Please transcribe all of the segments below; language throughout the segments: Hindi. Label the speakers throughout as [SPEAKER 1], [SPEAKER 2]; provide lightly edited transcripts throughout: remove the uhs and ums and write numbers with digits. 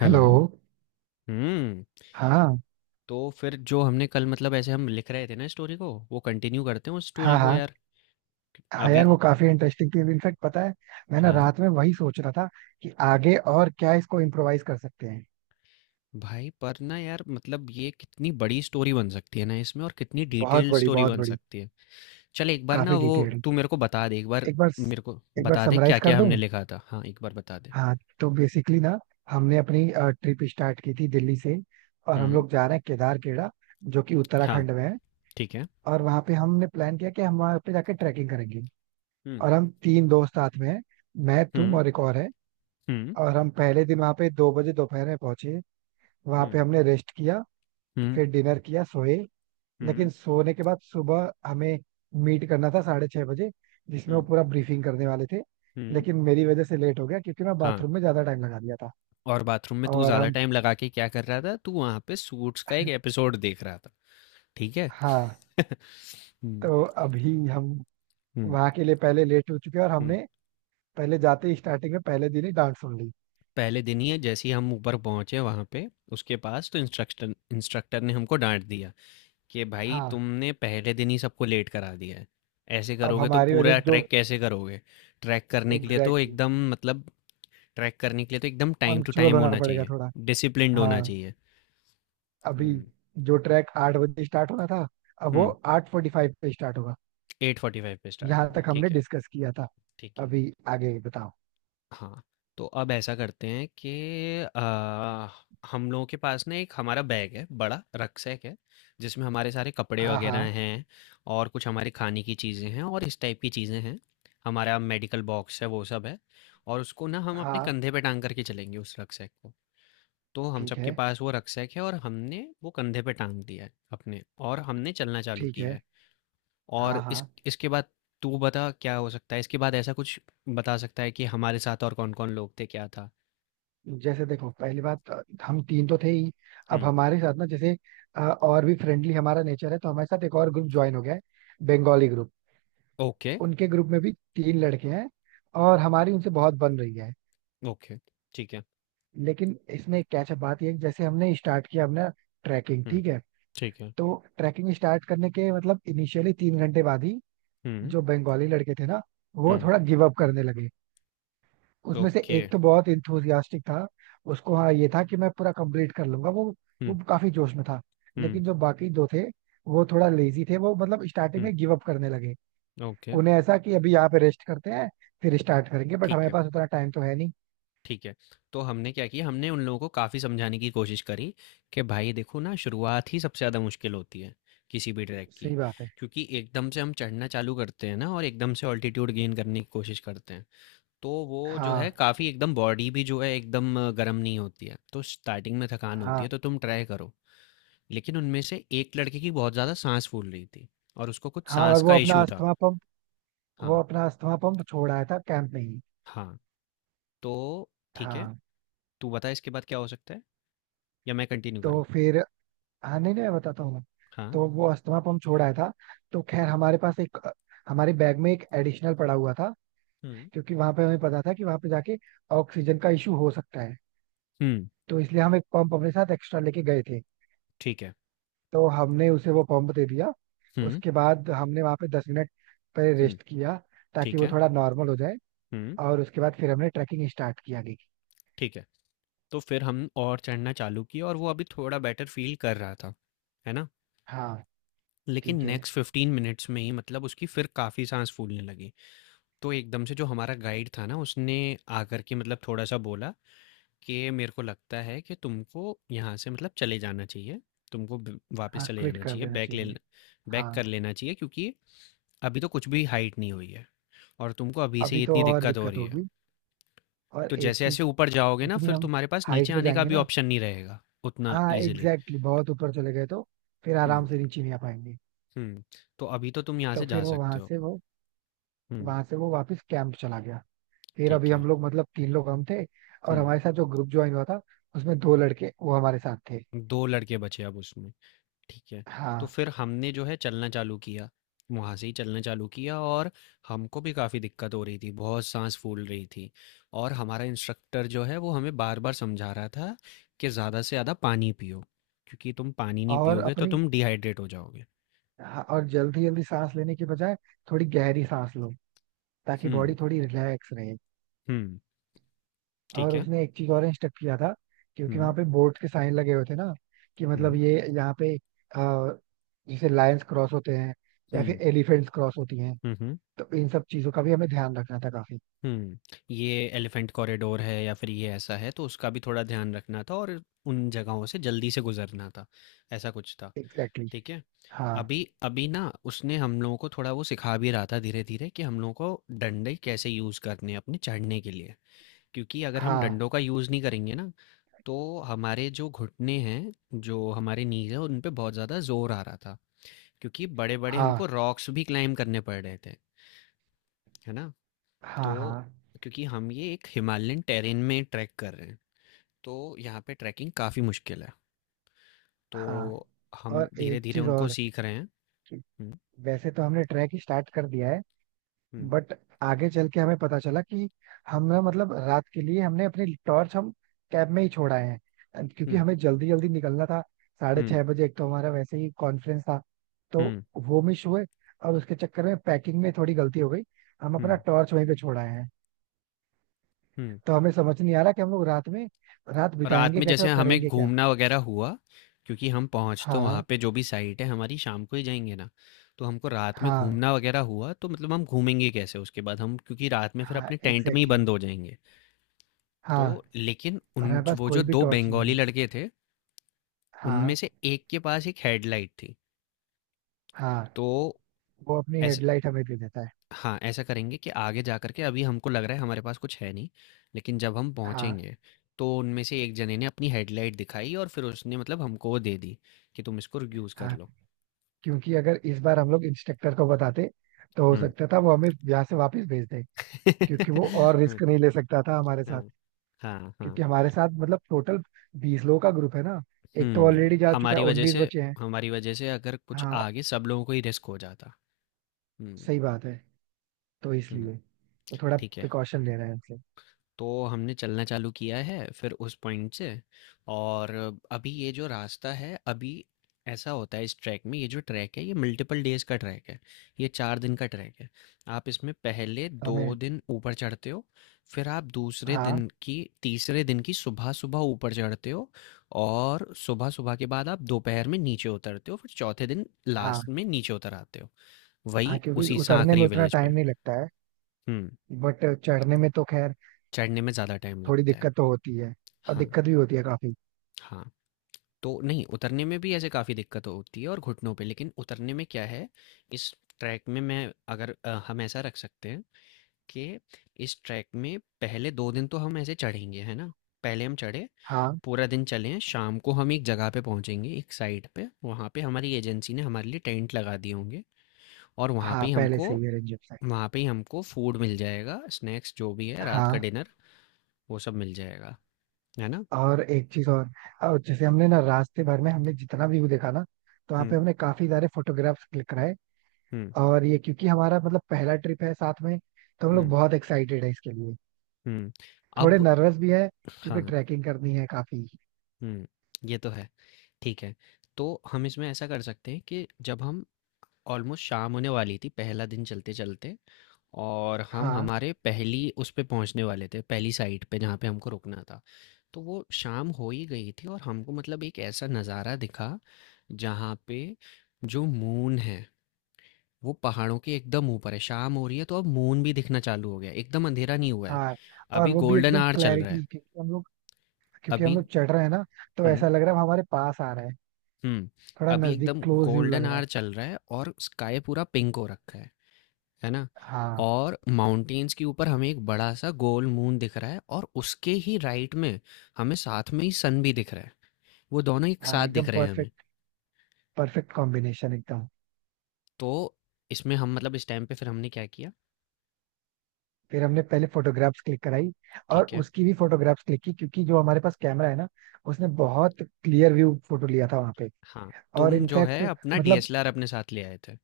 [SPEAKER 1] हेलो।
[SPEAKER 2] हेलो।
[SPEAKER 1] हुँ।
[SPEAKER 2] हाँ।
[SPEAKER 1] तो फिर जो हमने कल मतलब ऐसे हम लिख रहे थे ना स्टोरी को, वो कंटिन्यू करते हैं उस स्टोरी
[SPEAKER 2] हाँ।
[SPEAKER 1] को
[SPEAKER 2] हाँ।
[SPEAKER 1] यार।
[SPEAKER 2] हाँ
[SPEAKER 1] अभी
[SPEAKER 2] यार वो काफी इंटरेस्टिंग थी। इनफैक्ट पता है मैं ना
[SPEAKER 1] हाँ,
[SPEAKER 2] रात में वही सोच रहा था कि आगे और क्या इसको इम्प्रोवाइज कर सकते हैं।
[SPEAKER 1] भाई पर ना यार मतलब ये कितनी बड़ी स्टोरी बन सकती है ना इसमें और कितनी
[SPEAKER 2] बहुत
[SPEAKER 1] डिटेल्ड
[SPEAKER 2] बड़ी
[SPEAKER 1] स्टोरी
[SPEAKER 2] बहुत
[SPEAKER 1] बन
[SPEAKER 2] बड़ी।
[SPEAKER 1] सकती है। चल एक बार
[SPEAKER 2] काफी
[SPEAKER 1] ना वो
[SPEAKER 2] डिटेल्ड।
[SPEAKER 1] तू मेरे को बता दे एक बार
[SPEAKER 2] एक बार।
[SPEAKER 1] मेरे को
[SPEAKER 2] एक बार
[SPEAKER 1] बता दे
[SPEAKER 2] समराइज कर
[SPEAKER 1] क्या-क्या
[SPEAKER 2] दूं।
[SPEAKER 1] हमने लिखा था? हाँ, एक बार बता दे।
[SPEAKER 2] हाँ तो बेसिकली ना हमने अपनी ट्रिप स्टार्ट की थी दिल्ली से और हम
[SPEAKER 1] हुँ,
[SPEAKER 2] लोग जा रहे हैं केदार केड़ा जो कि
[SPEAKER 1] हाँ,
[SPEAKER 2] उत्तराखंड में है।
[SPEAKER 1] ठीक है।
[SPEAKER 2] और वहां पे हमने प्लान किया कि हम वहां पे जाके ट्रैकिंग करेंगे।
[SPEAKER 1] हुँ।
[SPEAKER 2] और हम तीन दोस्त साथ में हैं, मैं तुम
[SPEAKER 1] हुँ।
[SPEAKER 2] और एक और है।
[SPEAKER 1] हुँ।
[SPEAKER 2] और हम पहले दिन वहां पे 2 बजे दोपहर में पहुंचे। वहां पे
[SPEAKER 1] हुँ।
[SPEAKER 2] हमने रेस्ट किया,
[SPEAKER 1] हुँ।
[SPEAKER 2] फिर डिनर किया, सोए।
[SPEAKER 1] हुँ।
[SPEAKER 2] लेकिन सोने के बाद सुबह हमें मीट करना था 6:30 बजे, जिसमें वो
[SPEAKER 1] हुँ।
[SPEAKER 2] पूरा ब्रीफिंग करने वाले थे।
[SPEAKER 1] हुँ।
[SPEAKER 2] लेकिन मेरी वजह से लेट हो गया क्योंकि मैं
[SPEAKER 1] हाँ।
[SPEAKER 2] बाथरूम में ज्यादा टाइम लगा दिया था।
[SPEAKER 1] और बाथरूम में तू
[SPEAKER 2] और
[SPEAKER 1] ज्यादा
[SPEAKER 2] हम
[SPEAKER 1] टाइम लगा के क्या कर रहा था? तू वहां पे सूट्स का एक एपिसोड देख रहा था। ठीक है।
[SPEAKER 2] हाँ
[SPEAKER 1] हम्म।
[SPEAKER 2] तो अभी हम
[SPEAKER 1] हम्म।
[SPEAKER 2] वहां के लिए पहले लेट हो चुके हैं और
[SPEAKER 1] हम्म।
[SPEAKER 2] हमने पहले जाते ही स्टार्टिंग में पहले दिन ही डांट सुन ली।
[SPEAKER 1] पहले दिन ही है जैसे ही हम ऊपर पहुंचे वहां पे उसके पास तो इंस्ट्रक्टर इंस्ट्रक्टर ने हमको डांट दिया कि भाई
[SPEAKER 2] हाँ।
[SPEAKER 1] तुमने पहले दिन ही सबको लेट करा दिया है। ऐसे
[SPEAKER 2] अब
[SPEAKER 1] करोगे तो
[SPEAKER 2] हमारी वजह
[SPEAKER 1] पूरा
[SPEAKER 2] से जो
[SPEAKER 1] ट्रैक कैसे करोगे? ट्रैक करने के लिए तो
[SPEAKER 2] एग्जैक्टली exactly,
[SPEAKER 1] एकदम मतलब ट्रैक करने के लिए तो एकदम टाइम टू
[SPEAKER 2] पंक्चुअल
[SPEAKER 1] टाइम
[SPEAKER 2] होना
[SPEAKER 1] होना
[SPEAKER 2] पड़ेगा
[SPEAKER 1] चाहिए,
[SPEAKER 2] थोड़ा।
[SPEAKER 1] डिसिप्लिन्ड
[SPEAKER 2] हाँ।
[SPEAKER 1] होना चाहिए।
[SPEAKER 2] अभी
[SPEAKER 1] हम्म।
[SPEAKER 2] जो ट्रैक 8 बजे स्टार्ट होना था अब वो
[SPEAKER 1] हम्म।
[SPEAKER 2] 8:45 पे स्टार्ट होगा।
[SPEAKER 1] एट फोर्टी फाइव पे स्टार्ट
[SPEAKER 2] यहाँ
[SPEAKER 1] होगा,
[SPEAKER 2] तक हमने
[SPEAKER 1] ठीक है।
[SPEAKER 2] डिस्कस किया था।
[SPEAKER 1] ठीक है।
[SPEAKER 2] अभी आगे बताओ।
[SPEAKER 1] हाँ, तो अब ऐसा करते हैं कि अ, हम लोगों के पास ना एक हमारा बैग है, बड़ा रक्सैक है, जिसमें हमारे सारे कपड़े
[SPEAKER 2] हाँ।
[SPEAKER 1] वगैरह
[SPEAKER 2] हाँ।
[SPEAKER 1] हैं और कुछ हमारे खाने की चीज़ें हैं और इस टाइप की चीज़ें हैं। हमारा मेडिकल बॉक्स है, वो सब है और उसको ना हम अपने
[SPEAKER 2] हाँ।
[SPEAKER 1] कंधे पे टाँग करके चलेंगे उस रक्सैक को। तो हम
[SPEAKER 2] ठीक है।
[SPEAKER 1] सबके पास वो रक्सैक है और हमने वो कंधे पे टाँग दिया है अपने और हमने चलना चालू
[SPEAKER 2] ठीक
[SPEAKER 1] किया
[SPEAKER 2] है।
[SPEAKER 1] है।
[SPEAKER 2] हाँ
[SPEAKER 1] और
[SPEAKER 2] हाँ।
[SPEAKER 1] इस इसके बाद तू बता क्या हो सकता है? इसके बाद ऐसा कुछ बता सकता है कि हमारे साथ और कौन-कौन लोग थे, क्या था?
[SPEAKER 2] जैसे देखो पहली बात हम तीन तो थे ही। अब
[SPEAKER 1] हुँ।
[SPEAKER 2] हमारे साथ ना जैसे और भी फ्रेंडली हमारा नेचर है तो हमारे साथ एक और ग्रुप ज्वाइन हो गया है, बंगाली ग्रुप।
[SPEAKER 1] ओके।
[SPEAKER 2] उनके ग्रुप में भी तीन लड़के हैं और हमारी उनसे बहुत बन रही है।
[SPEAKER 1] ओके, ठीक है।
[SPEAKER 2] लेकिन इसमें एक कैचअप बात ये है कि जैसे हमने स्टार्ट किया हमने ट्रैकिंग,
[SPEAKER 1] हुँ,
[SPEAKER 2] ठीक है।
[SPEAKER 1] ठीक है।
[SPEAKER 2] तो ट्रैकिंग स्टार्ट करने के मतलब इनिशियली 3 घंटे बाद ही
[SPEAKER 1] हुँ।
[SPEAKER 2] जो बंगाली लड़के थे ना वो
[SPEAKER 1] हुँ।
[SPEAKER 2] थोड़ा गिव अप करने लगे। उसमें से
[SPEAKER 1] ओके।
[SPEAKER 2] एक तो बहुत इंथुजियास्टिक था। उसको हाँ ये था कि मैं पूरा कंप्लीट कर लूंगा वो। वो
[SPEAKER 1] हुँ।
[SPEAKER 2] काफी जोश में था।
[SPEAKER 1] हुँ।
[SPEAKER 2] लेकिन जो बाकी दो थे वो थोड़ा लेजी थे, वो मतलब स्टार्टिंग
[SPEAKER 1] हुँ।
[SPEAKER 2] में गिव अप करने लगे।
[SPEAKER 1] ओके,
[SPEAKER 2] उन्हें ऐसा कि अभी यहाँ पे रेस्ट करते हैं फिर स्टार्ट करेंगे, बट
[SPEAKER 1] ठीक
[SPEAKER 2] हमारे
[SPEAKER 1] है,
[SPEAKER 2] पास उतना टाइम तो है नहीं।
[SPEAKER 1] ठीक है। तो हमने क्या किया, हमने उन लोगों को काफ़ी समझाने की कोशिश करी कि भाई देखो ना शुरुआत ही सबसे ज़्यादा मुश्किल होती है, किसी भी ट्रैक की।
[SPEAKER 2] सही बात है।
[SPEAKER 1] क्योंकि एकदम से हम चढ़ना चालू करते हैं ना और एकदम से ऑल्टीट्यूड गेन करने की कोशिश करते हैं। तो वो जो है
[SPEAKER 2] हाँ।
[SPEAKER 1] काफ़ी एकदम बॉडी भी जो है एकदम गर्म नहीं होती है तो स्टार्टिंग में थकान होती
[SPEAKER 2] हाँ।
[SPEAKER 1] है तो तुम ट्राई करो। लेकिन उनमें से एक लड़के की बहुत ज़्यादा सांस फूल रही थी और उसको कुछ
[SPEAKER 2] हाँ और
[SPEAKER 1] सांस
[SPEAKER 2] वो
[SPEAKER 1] का
[SPEAKER 2] अपना
[SPEAKER 1] इशू था।
[SPEAKER 2] Asthma pump. वो
[SPEAKER 1] हाँ।
[SPEAKER 2] अपना अस्थमा पंप छोड़ आया था कैंप में ही।
[SPEAKER 1] हाँ। तो ठीक है,
[SPEAKER 2] हाँ।
[SPEAKER 1] तू बता इसके बाद क्या हो सकता है या मैं कंटिन्यू करूँ?
[SPEAKER 2] तो फिर। हाँ नहीं नहीं मैं बताता हूँ मैं
[SPEAKER 1] हाँ।
[SPEAKER 2] तो वो अस्थमा पंप छोड़ आया था। तो खैर हमारे पास एक, हमारे बैग में एक एडिशनल पड़ा हुआ था
[SPEAKER 1] हम्म।
[SPEAKER 2] क्योंकि वहां पे हमें पता था कि वहां पे जाके ऑक्सीजन का इशू हो सकता है।
[SPEAKER 1] हम्म।
[SPEAKER 2] तो इसलिए हम एक पंप अपने साथ एक्स्ट्रा लेके गए थे।
[SPEAKER 1] ठीक है।
[SPEAKER 2] तो हमने उसे वो पंप दे दिया।
[SPEAKER 1] हम्म।
[SPEAKER 2] उसके बाद हमने वहां पे 10 मिनट पे
[SPEAKER 1] हम्म।
[SPEAKER 2] रेस्ट किया ताकि
[SPEAKER 1] ठीक
[SPEAKER 2] वो
[SPEAKER 1] है।
[SPEAKER 2] थोड़ा नॉर्मल हो जाए।
[SPEAKER 1] हम्म।
[SPEAKER 2] और उसके बाद फिर हमने ट्रैकिंग स्टार्ट की आगे की।
[SPEAKER 1] ठीक है। तो फिर हम और चढ़ना चालू किया और वो अभी थोड़ा बेटर फील कर रहा था, है ना?
[SPEAKER 2] हाँ।
[SPEAKER 1] लेकिन
[SPEAKER 2] ठीक है।
[SPEAKER 1] नेक्स्ट फिफ्टीन मिनट्स में ही मतलब उसकी फिर काफ़ी सांस फूलने लगी। तो एकदम से जो हमारा गाइड था ना उसने आकर के मतलब थोड़ा-सा बोला कि मेरे को लगता है कि तुमको यहाँ से मतलब चले जाना चाहिए। तुमको ब वापस
[SPEAKER 2] हाँ
[SPEAKER 1] चले
[SPEAKER 2] क्विट
[SPEAKER 1] जाना
[SPEAKER 2] कर
[SPEAKER 1] चाहिए,
[SPEAKER 2] देना
[SPEAKER 1] बैक ले,
[SPEAKER 2] चाहिए।
[SPEAKER 1] बैक
[SPEAKER 2] हाँ
[SPEAKER 1] कर लेना चाहिए क्योंकि अभी तो कुछ भी हाइट नहीं हुई है और तुमको अभी से ही
[SPEAKER 2] अभी तो
[SPEAKER 1] इतनी
[SPEAKER 2] और
[SPEAKER 1] दिक्कत हो
[SPEAKER 2] दिक्कत
[SPEAKER 1] रही है।
[SPEAKER 2] होगी। और
[SPEAKER 1] तो
[SPEAKER 2] एक चीज,
[SPEAKER 1] जैसे-जैसे ऊपर जाओगे ना
[SPEAKER 2] जितनी
[SPEAKER 1] फिर
[SPEAKER 2] हम
[SPEAKER 1] तुम्हारे पास नीचे
[SPEAKER 2] हाइट पे
[SPEAKER 1] आने का
[SPEAKER 2] जाएंगे
[SPEAKER 1] भी
[SPEAKER 2] ना,
[SPEAKER 1] ऑप्शन नहीं रहेगा उतना
[SPEAKER 2] हाँ
[SPEAKER 1] ईज़िली।
[SPEAKER 2] एग्जैक्टली बहुत ऊपर चले गए तो फिर आराम
[SPEAKER 1] हुँ।
[SPEAKER 2] से नीचे नहीं आ पाएंगे।
[SPEAKER 1] हुँ। तो अभी तो तुम यहाँ
[SPEAKER 2] तो
[SPEAKER 1] से जा
[SPEAKER 2] फिर वो
[SPEAKER 1] सकते
[SPEAKER 2] वहां
[SPEAKER 1] हो।
[SPEAKER 2] से वो
[SPEAKER 1] हुँ,
[SPEAKER 2] वहां से वो वापस कैंप चला गया। फिर
[SPEAKER 1] ठीक
[SPEAKER 2] अभी
[SPEAKER 1] है।
[SPEAKER 2] हम लोग मतलब तीन लोग हम थे और
[SPEAKER 1] हुँ,
[SPEAKER 2] हमारे साथ जो ग्रुप ज्वाइन हुआ था उसमें दो लड़के वो हमारे साथ थे।
[SPEAKER 1] 2 लड़के बचे अब उसमें। ठीक है। तो
[SPEAKER 2] हाँ
[SPEAKER 1] फिर हमने जो है चलना चालू किया। वहाँ से ही चलना चालू किया और हमको भी काफ़ी दिक्कत हो रही थी, बहुत साँस फूल रही थी और हमारा इंस्ट्रक्टर जो है वो हमें बार-बार समझा रहा था कि ज़्यादा से ज़्यादा पानी पियो, क्योंकि तुम पानी नहीं
[SPEAKER 2] और
[SPEAKER 1] पियोगे तो
[SPEAKER 2] अपनी
[SPEAKER 1] तुम डिहाइड्रेट हो जाओगे।
[SPEAKER 2] हाँ, और जल्दी जल्दी सांस लेने के बजाय थोड़ी गहरी सांस लो ताकि
[SPEAKER 1] हुँ।
[SPEAKER 2] बॉडी थोड़ी रिलैक्स रहे।
[SPEAKER 1] हुँ, ठीक
[SPEAKER 2] और
[SPEAKER 1] है।
[SPEAKER 2] उसने एक चीज और इंस्ट्रक्ट किया था क्योंकि
[SPEAKER 1] हुँ।
[SPEAKER 2] वहां पे बोर्ड के साइन लगे हुए थे ना, कि मतलब
[SPEAKER 1] हुँ।
[SPEAKER 2] ये यहाँ पे जैसे लायंस क्रॉस होते हैं या फिर
[SPEAKER 1] हुँ।
[SPEAKER 2] एलिफेंट्स क्रॉस होती हैं।
[SPEAKER 1] हुँ। हुँ।
[SPEAKER 2] तो इन सब चीजों का भी हमें ध्यान रखना था काफी।
[SPEAKER 1] हुँ। ये एलिफेंट कॉरिडोर है या फिर ये ऐसा है, तो उसका भी थोड़ा ध्यान रखना था और उन जगहों से जल्दी से गुज़रना था, ऐसा कुछ था।
[SPEAKER 2] एग्जैक्टली
[SPEAKER 1] ठीक है?
[SPEAKER 2] exactly। हाँ।
[SPEAKER 1] अभी, अभी ना उसने हम लोगों को थोड़ा वो सिखा भी रहा था धीरे-धीरे कि हम लोगों को डंडे कैसे यूज़ करने हैं अपने चढ़ने के लिए। क्योंकि अगर हम डंडों
[SPEAKER 2] हाँ।
[SPEAKER 1] का यूज़ नहीं करेंगे ना, तो हमारे जो घुटने हैं, जो हमारे नीज़ हैं, उन पे बहुत ज़्यादा ज़ोर आ रहा था। क्योंकि बड़े-बड़े
[SPEAKER 2] हाँ।
[SPEAKER 1] हमको रॉक्स भी क्लाइम्ब करने पड़ रहे थे, है ना?
[SPEAKER 2] हाँ।
[SPEAKER 1] तो
[SPEAKER 2] हाँ।
[SPEAKER 1] क्योंकि हम ये एक हिमालयन टेरेन में ट्रैक कर रहे हैं, तो यहाँ पे ट्रैकिंग काफ़ी मुश्किल है। तो
[SPEAKER 2] हाँ।
[SPEAKER 1] हम
[SPEAKER 2] और एक
[SPEAKER 1] धीरे-धीरे
[SPEAKER 2] चीज
[SPEAKER 1] उनको
[SPEAKER 2] और
[SPEAKER 1] सीख रहे हैं।
[SPEAKER 2] कि
[SPEAKER 1] हुँ।
[SPEAKER 2] वैसे तो हमने ट्रैक स्टार्ट कर दिया है
[SPEAKER 1] हुँ।
[SPEAKER 2] बट आगे चल के हमें पता चला कि हमने मतलब रात के लिए हमने अपनी टॉर्च हम कैब में ही छोड़ा है क्योंकि
[SPEAKER 1] हुँ।
[SPEAKER 2] हमें जल्दी जल्दी निकलना था। साढ़े
[SPEAKER 1] हुँ।
[SPEAKER 2] छह बजे एक तो हमारा वैसे ही कॉन्फ्रेंस था तो
[SPEAKER 1] हुँ।
[SPEAKER 2] वो मिस हुए। और उसके चक्कर में पैकिंग में थोड़ी गलती हो गई, हम अपना
[SPEAKER 1] हुँ।
[SPEAKER 2] टॉर्च वहीं पे छोड़ आए हैं।
[SPEAKER 1] हुँ।
[SPEAKER 2] तो हमें समझ नहीं आ रहा कि हम लोग रात में रात
[SPEAKER 1] रात
[SPEAKER 2] बिताएंगे
[SPEAKER 1] में
[SPEAKER 2] कैसे
[SPEAKER 1] जैसे
[SPEAKER 2] और
[SPEAKER 1] हमें
[SPEAKER 2] करेंगे क्या।
[SPEAKER 1] घूमना वगैरह हुआ, क्योंकि हम पहुँच तो वहाँ
[SPEAKER 2] हाँ।
[SPEAKER 1] पे जो भी साइट है हमारी शाम को ही जाएँगे ना, तो हमको रात में
[SPEAKER 2] हाँ।
[SPEAKER 1] घूमना वगैरह हुआ, तो मतलब हम घूमेंगे कैसे उसके बाद हम क्योंकि रात में फिर
[SPEAKER 2] हाँ
[SPEAKER 1] अपने टेंट में ही
[SPEAKER 2] एग्जैक्टली exactly,
[SPEAKER 1] बंद हो जाएँगे। तो
[SPEAKER 2] हाँ
[SPEAKER 1] लेकिन उन
[SPEAKER 2] और हमारे
[SPEAKER 1] ज
[SPEAKER 2] पास
[SPEAKER 1] वो जो
[SPEAKER 2] कोई भी
[SPEAKER 1] 2
[SPEAKER 2] टॉर्च नहीं
[SPEAKER 1] बंगाली
[SPEAKER 2] है।
[SPEAKER 1] लड़के थे, उनमें
[SPEAKER 2] हाँ।
[SPEAKER 1] से एक के पास एक हेडलाइट थी,
[SPEAKER 2] हाँ।
[SPEAKER 1] तो
[SPEAKER 2] वो अपनी
[SPEAKER 1] ऐसे
[SPEAKER 2] हेडलाइट हमें दे देता है।
[SPEAKER 1] हाँ, ऐसा करेंगे कि आगे जा कर के अभी हमको लग रहा है हमारे पास कुछ है नहीं, लेकिन जब हम
[SPEAKER 2] हाँ।
[SPEAKER 1] पहुँचेंगे, तो उनमें से एक जने ने अपनी हेडलाइट दिखाई और फिर उसने मतलब हमको वो दे दी, कि तुम इसको यूज़ कर
[SPEAKER 2] हाँ
[SPEAKER 1] लो।
[SPEAKER 2] क्योंकि अगर इस बार हम लोग इंस्ट्रक्टर को बताते तो हो
[SPEAKER 1] हुँ।
[SPEAKER 2] सकता था वो हमें यहाँ से वापस भेज दे। क्योंकि वो और
[SPEAKER 1] हुँ।
[SPEAKER 2] रिस्क नहीं ले सकता था हमारे साथ।
[SPEAKER 1] हाँ। हाँ, हाँ।
[SPEAKER 2] क्योंकि हमारे साथ मतलब टोटल 20 लोगों का ग्रुप है ना। एक तो
[SPEAKER 1] हुँ,
[SPEAKER 2] ऑलरेडी जा चुका है,
[SPEAKER 1] हमारी वजह
[SPEAKER 2] 19
[SPEAKER 1] से,
[SPEAKER 2] बचे हैं।
[SPEAKER 1] हमारी वजह से अगर कुछ
[SPEAKER 2] हाँ।
[SPEAKER 1] आगे सब लोगों को ही रिस्क हो जाता। हुँ।
[SPEAKER 2] सही बात है। तो
[SPEAKER 1] हुँ,
[SPEAKER 2] इसलिए वो थोड़ा
[SPEAKER 1] ठीक है।
[SPEAKER 2] प्रिकॉशन ले रहे हैं।
[SPEAKER 1] तो हमने चलना चालू किया है फिर उस पॉइंट से। और अभी ये जो रास्ता है अभी, ऐसा होता है इस ट्रैक में, ये जो ट्रैक है ये मल्टीपल डेज का ट्रैक है, ये चार दिन का ट्रैक है। आप इसमें पहले दो
[SPEAKER 2] हमें।
[SPEAKER 1] दिन ऊपर चढ़ते हो, फिर आप दूसरे
[SPEAKER 2] हाँ।
[SPEAKER 1] दिन की, तीसरे दिन की सुबह सुबह ऊपर चढ़ते हो और सुबह सुबह के बाद आप दोपहर में नीचे उतरते हो, फिर चौथे दिन
[SPEAKER 2] हाँ।
[SPEAKER 1] लास्ट में नीचे उतर आते हो,
[SPEAKER 2] हाँ
[SPEAKER 1] वही
[SPEAKER 2] क्योंकि
[SPEAKER 1] उसी
[SPEAKER 2] उतरने में
[SPEAKER 1] सांकरी
[SPEAKER 2] उतना
[SPEAKER 1] विलेज
[SPEAKER 2] टाइम
[SPEAKER 1] पे।
[SPEAKER 2] नहीं लगता है।
[SPEAKER 1] हम्म।
[SPEAKER 2] बट चढ़ने में तो खैर
[SPEAKER 1] चढ़ने में ज़्यादा टाइम
[SPEAKER 2] थोड़ी
[SPEAKER 1] लगता है।
[SPEAKER 2] दिक्कत तो होती है और
[SPEAKER 1] हाँ।
[SPEAKER 2] दिक्कत भी होती है काफी।
[SPEAKER 1] हाँ। तो नहीं, उतरने में भी ऐसे काफ़ी दिक्कत होती है और घुटनों पे, लेकिन उतरने में क्या है, इस ट्रैक में मैं अगर हम ऐसा रख सकते हैं कि इस ट्रैक में पहले 2 दिन तो हम ऐसे चढ़ेंगे, है ना? पहले हम चढ़े,
[SPEAKER 2] हाँ।
[SPEAKER 1] पूरा दिन चले, शाम को हम एक जगह पे पहुँचेंगे, एक साइट पे, वहाँ पे हमारी एजेंसी ने हमारे लिए टेंट लगा दिए होंगे और वहाँ पे
[SPEAKER 2] हाँ
[SPEAKER 1] ही
[SPEAKER 2] पहले
[SPEAKER 1] हमको,
[SPEAKER 2] से ही अरेंज है।
[SPEAKER 1] वहाँ पे ही हमको फूड मिल जाएगा, स्नैक्स जो भी है, रात का
[SPEAKER 2] हाँ
[SPEAKER 1] डिनर, वो सब मिल जाएगा, है ना?
[SPEAKER 2] और एक चीज और। और जैसे हमने ना रास्ते भर में हमने जितना व्यू देखा ना, तो वहाँ पे
[SPEAKER 1] हुँ।
[SPEAKER 2] हमने काफी सारे फोटोग्राफ्स क्लिक कराए।
[SPEAKER 1] हुँ।
[SPEAKER 2] और ये क्योंकि हमारा मतलब पहला ट्रिप है साथ में, तो हम लोग
[SPEAKER 1] हुँ।
[SPEAKER 2] बहुत एक्साइटेड है इसके लिए।
[SPEAKER 1] हुँ।
[SPEAKER 2] थोड़े
[SPEAKER 1] अब
[SPEAKER 2] नर्वस भी है क्योंकि
[SPEAKER 1] हाँ।
[SPEAKER 2] ट्रैकिंग करनी है काफी।
[SPEAKER 1] हुँ, ये तो है। ठीक है, तो हम इसमें ऐसा कर सकते हैं कि जब हम ऑलमोस्ट शाम होने वाली थी पहला दिन चलते-चलते और हम
[SPEAKER 2] हाँ।
[SPEAKER 1] हमारे पहली उस पे पहुँचने वाले थे, पहली साइट पे जहाँ पे हमको रुकना था। तो वो शाम हो ही गई थी और हमको मतलब एक ऐसा नज़ारा दिखा जहाँ पे जो मून है, वो पहाड़ों के एकदम ऊपर है। शाम हो रही है तो अब मून भी दिखना चालू हो गया है, एकदम अंधेरा नहीं हुआ है।
[SPEAKER 2] हाँ और
[SPEAKER 1] अभी
[SPEAKER 2] वो भी
[SPEAKER 1] गोल्डन
[SPEAKER 2] एकदम
[SPEAKER 1] ऑवर चल रहा है।
[SPEAKER 2] क्लैरिटी क्योंकि हम
[SPEAKER 1] अभी
[SPEAKER 2] लोग चढ़ रहे हैं ना तो ऐसा
[SPEAKER 1] हुँ।
[SPEAKER 2] लग रहा है वो हमारे पास आ रहा है।
[SPEAKER 1] हुँ।
[SPEAKER 2] थोड़ा
[SPEAKER 1] अभी
[SPEAKER 2] नजदीक
[SPEAKER 1] एकदम
[SPEAKER 2] क्लोज व्यू लग
[SPEAKER 1] गोल्डन
[SPEAKER 2] रहा है।
[SPEAKER 1] ऑवर चल रहा है और स्काई पूरा पिंक हो रखा है ना?
[SPEAKER 2] हाँ।
[SPEAKER 1] और माउंटेन्स के ऊपर हमें एक बड़ा-सा गोल मून दिख रहा है और उसके ही राइट में हमें साथ में ही सन भी दिख रहा है। वो दोनों एक
[SPEAKER 2] हाँ
[SPEAKER 1] साथ
[SPEAKER 2] एकदम
[SPEAKER 1] दिख रहे हैं हमें।
[SPEAKER 2] परफेक्ट, परफेक्ट कॉम्बिनेशन एकदम।
[SPEAKER 1] तो इसमें हम मतलब इस टाइम पे फिर हमने क्या किया?
[SPEAKER 2] फिर हमने पहले फोटोग्राफ्स क्लिक कराई और
[SPEAKER 1] ठीक है।
[SPEAKER 2] उसकी भी फोटोग्राफ्स क्लिक की क्योंकि जो हमारे पास कैमरा है ना, उसने बहुत क्लियर व्यू फोटो लिया था वहां पे।
[SPEAKER 1] हाँ,
[SPEAKER 2] और
[SPEAKER 1] तुम जो है
[SPEAKER 2] इनफैक्ट
[SPEAKER 1] अपना
[SPEAKER 2] मतलब,
[SPEAKER 1] डीएसएलआर अपने साथ ले आए थे।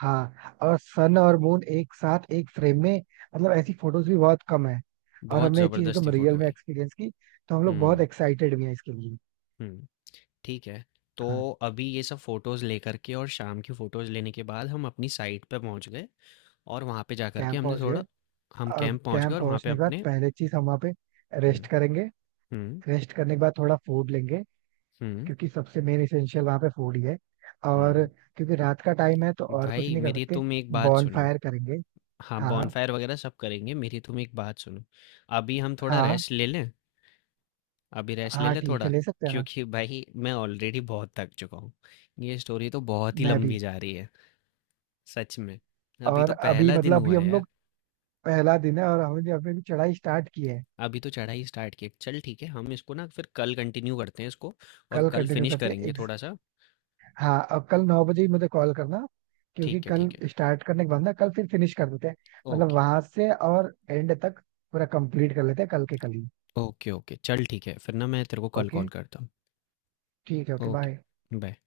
[SPEAKER 2] हाँ और सन और मून एक साथ एक फ्रेम में, मतलब ऐसी फोटोज भी बहुत कम है। और
[SPEAKER 1] बहुत
[SPEAKER 2] हमने ये चीज
[SPEAKER 1] ज़बरदस्त
[SPEAKER 2] एकदम
[SPEAKER 1] ही
[SPEAKER 2] रियल
[SPEAKER 1] फ़ोटो
[SPEAKER 2] में
[SPEAKER 1] आई।
[SPEAKER 2] एक्सपीरियंस की तो हम लोग बहुत
[SPEAKER 1] हुँ।
[SPEAKER 2] एक्साइटेड भी हैं इसके लिए।
[SPEAKER 1] हुँ। ठीक है। तो
[SPEAKER 2] हाँ।
[SPEAKER 1] अभी ये सब फ़ोटोज़ लेकर के और शाम की फ़ोटोज़ लेने के बाद हम अपनी साइट पे पहुँच गए और वहाँ पे जाकर के
[SPEAKER 2] कैंप
[SPEAKER 1] हमने
[SPEAKER 2] पहुंच गए।
[SPEAKER 1] थोड़ा, हम
[SPEAKER 2] अब
[SPEAKER 1] कैंप पहुँच गए
[SPEAKER 2] कैंप
[SPEAKER 1] और वहाँ पे
[SPEAKER 2] पहुंचने के बाद
[SPEAKER 1] अपने,
[SPEAKER 2] पहले चीज हम वहाँ पे रेस्ट
[SPEAKER 1] हुँ।
[SPEAKER 2] करेंगे।
[SPEAKER 1] हुँ।
[SPEAKER 2] रेस्ट करने के बाद थोड़ा फूड लेंगे
[SPEAKER 1] हुँ।
[SPEAKER 2] क्योंकि सबसे मेन इसेंशियल वहाँ पे फूड ही है। और
[SPEAKER 1] हुँ।
[SPEAKER 2] क्योंकि रात का टाइम है तो और कुछ
[SPEAKER 1] भाई
[SPEAKER 2] नहीं कर
[SPEAKER 1] मेरी
[SPEAKER 2] सकते।
[SPEAKER 1] तुम एक बात
[SPEAKER 2] बॉन
[SPEAKER 1] सुनो।
[SPEAKER 2] फायर करेंगे।
[SPEAKER 1] हाँ,
[SPEAKER 2] हाँ।
[SPEAKER 1] बॉनफायर वग़ैरह सब करेंगे, मेरी तुम एक बात सुनो। अभी हम थोड़ा
[SPEAKER 2] हाँ।
[SPEAKER 1] रेस्ट ले लें? अभी रेस्ट ले
[SPEAKER 2] हाँ
[SPEAKER 1] लें
[SPEAKER 2] ठीक
[SPEAKER 1] थोड़ा?
[SPEAKER 2] है ले सकते हैं ना।
[SPEAKER 1] क्योंकि भाई मैं ऑलरेडी बहुत थक चुका हूँ। ये स्टोरी तो बहुत ही
[SPEAKER 2] मैं
[SPEAKER 1] लंबी
[SPEAKER 2] भी।
[SPEAKER 1] जा रही है, सच में। अभी
[SPEAKER 2] और
[SPEAKER 1] तो
[SPEAKER 2] अभी
[SPEAKER 1] पहला दिन
[SPEAKER 2] मतलब
[SPEAKER 1] हुआ
[SPEAKER 2] अभी
[SPEAKER 1] है
[SPEAKER 2] हम
[SPEAKER 1] यार।
[SPEAKER 2] लोग पहला दिन है और हमने अभी अभी चढ़ाई स्टार्ट की है।
[SPEAKER 1] अभी तो चढ़ाई स्टार्ट की है। चल ठीक है हम इसको ना फिर कल कंटिन्यू करते हैं इसको और
[SPEAKER 2] कल
[SPEAKER 1] कल
[SPEAKER 2] कंटिन्यू
[SPEAKER 1] फिनिश
[SPEAKER 2] करते हैं।
[SPEAKER 1] करेंगे थोड़ा सा।
[SPEAKER 2] हाँ अब कल 9 बजे ही मुझे कॉल करना क्योंकि
[SPEAKER 1] ठीक है,
[SPEAKER 2] कल
[SPEAKER 1] ठीक है।
[SPEAKER 2] स्टार्ट करने के बाद ना कल फिर फिनिश कर देते हैं। मतलब
[SPEAKER 1] ओके।
[SPEAKER 2] वहां से और एंड तक पूरा कंप्लीट कर लेते हैं कल के कल ही।
[SPEAKER 1] ओके। ओके चल ठीक है फिर ना मैं तेरे को कल
[SPEAKER 2] ओके।
[SPEAKER 1] कॉल करता हूँ।
[SPEAKER 2] ठीक है। Okay
[SPEAKER 1] okay.
[SPEAKER 2] बाय।
[SPEAKER 1] बाय।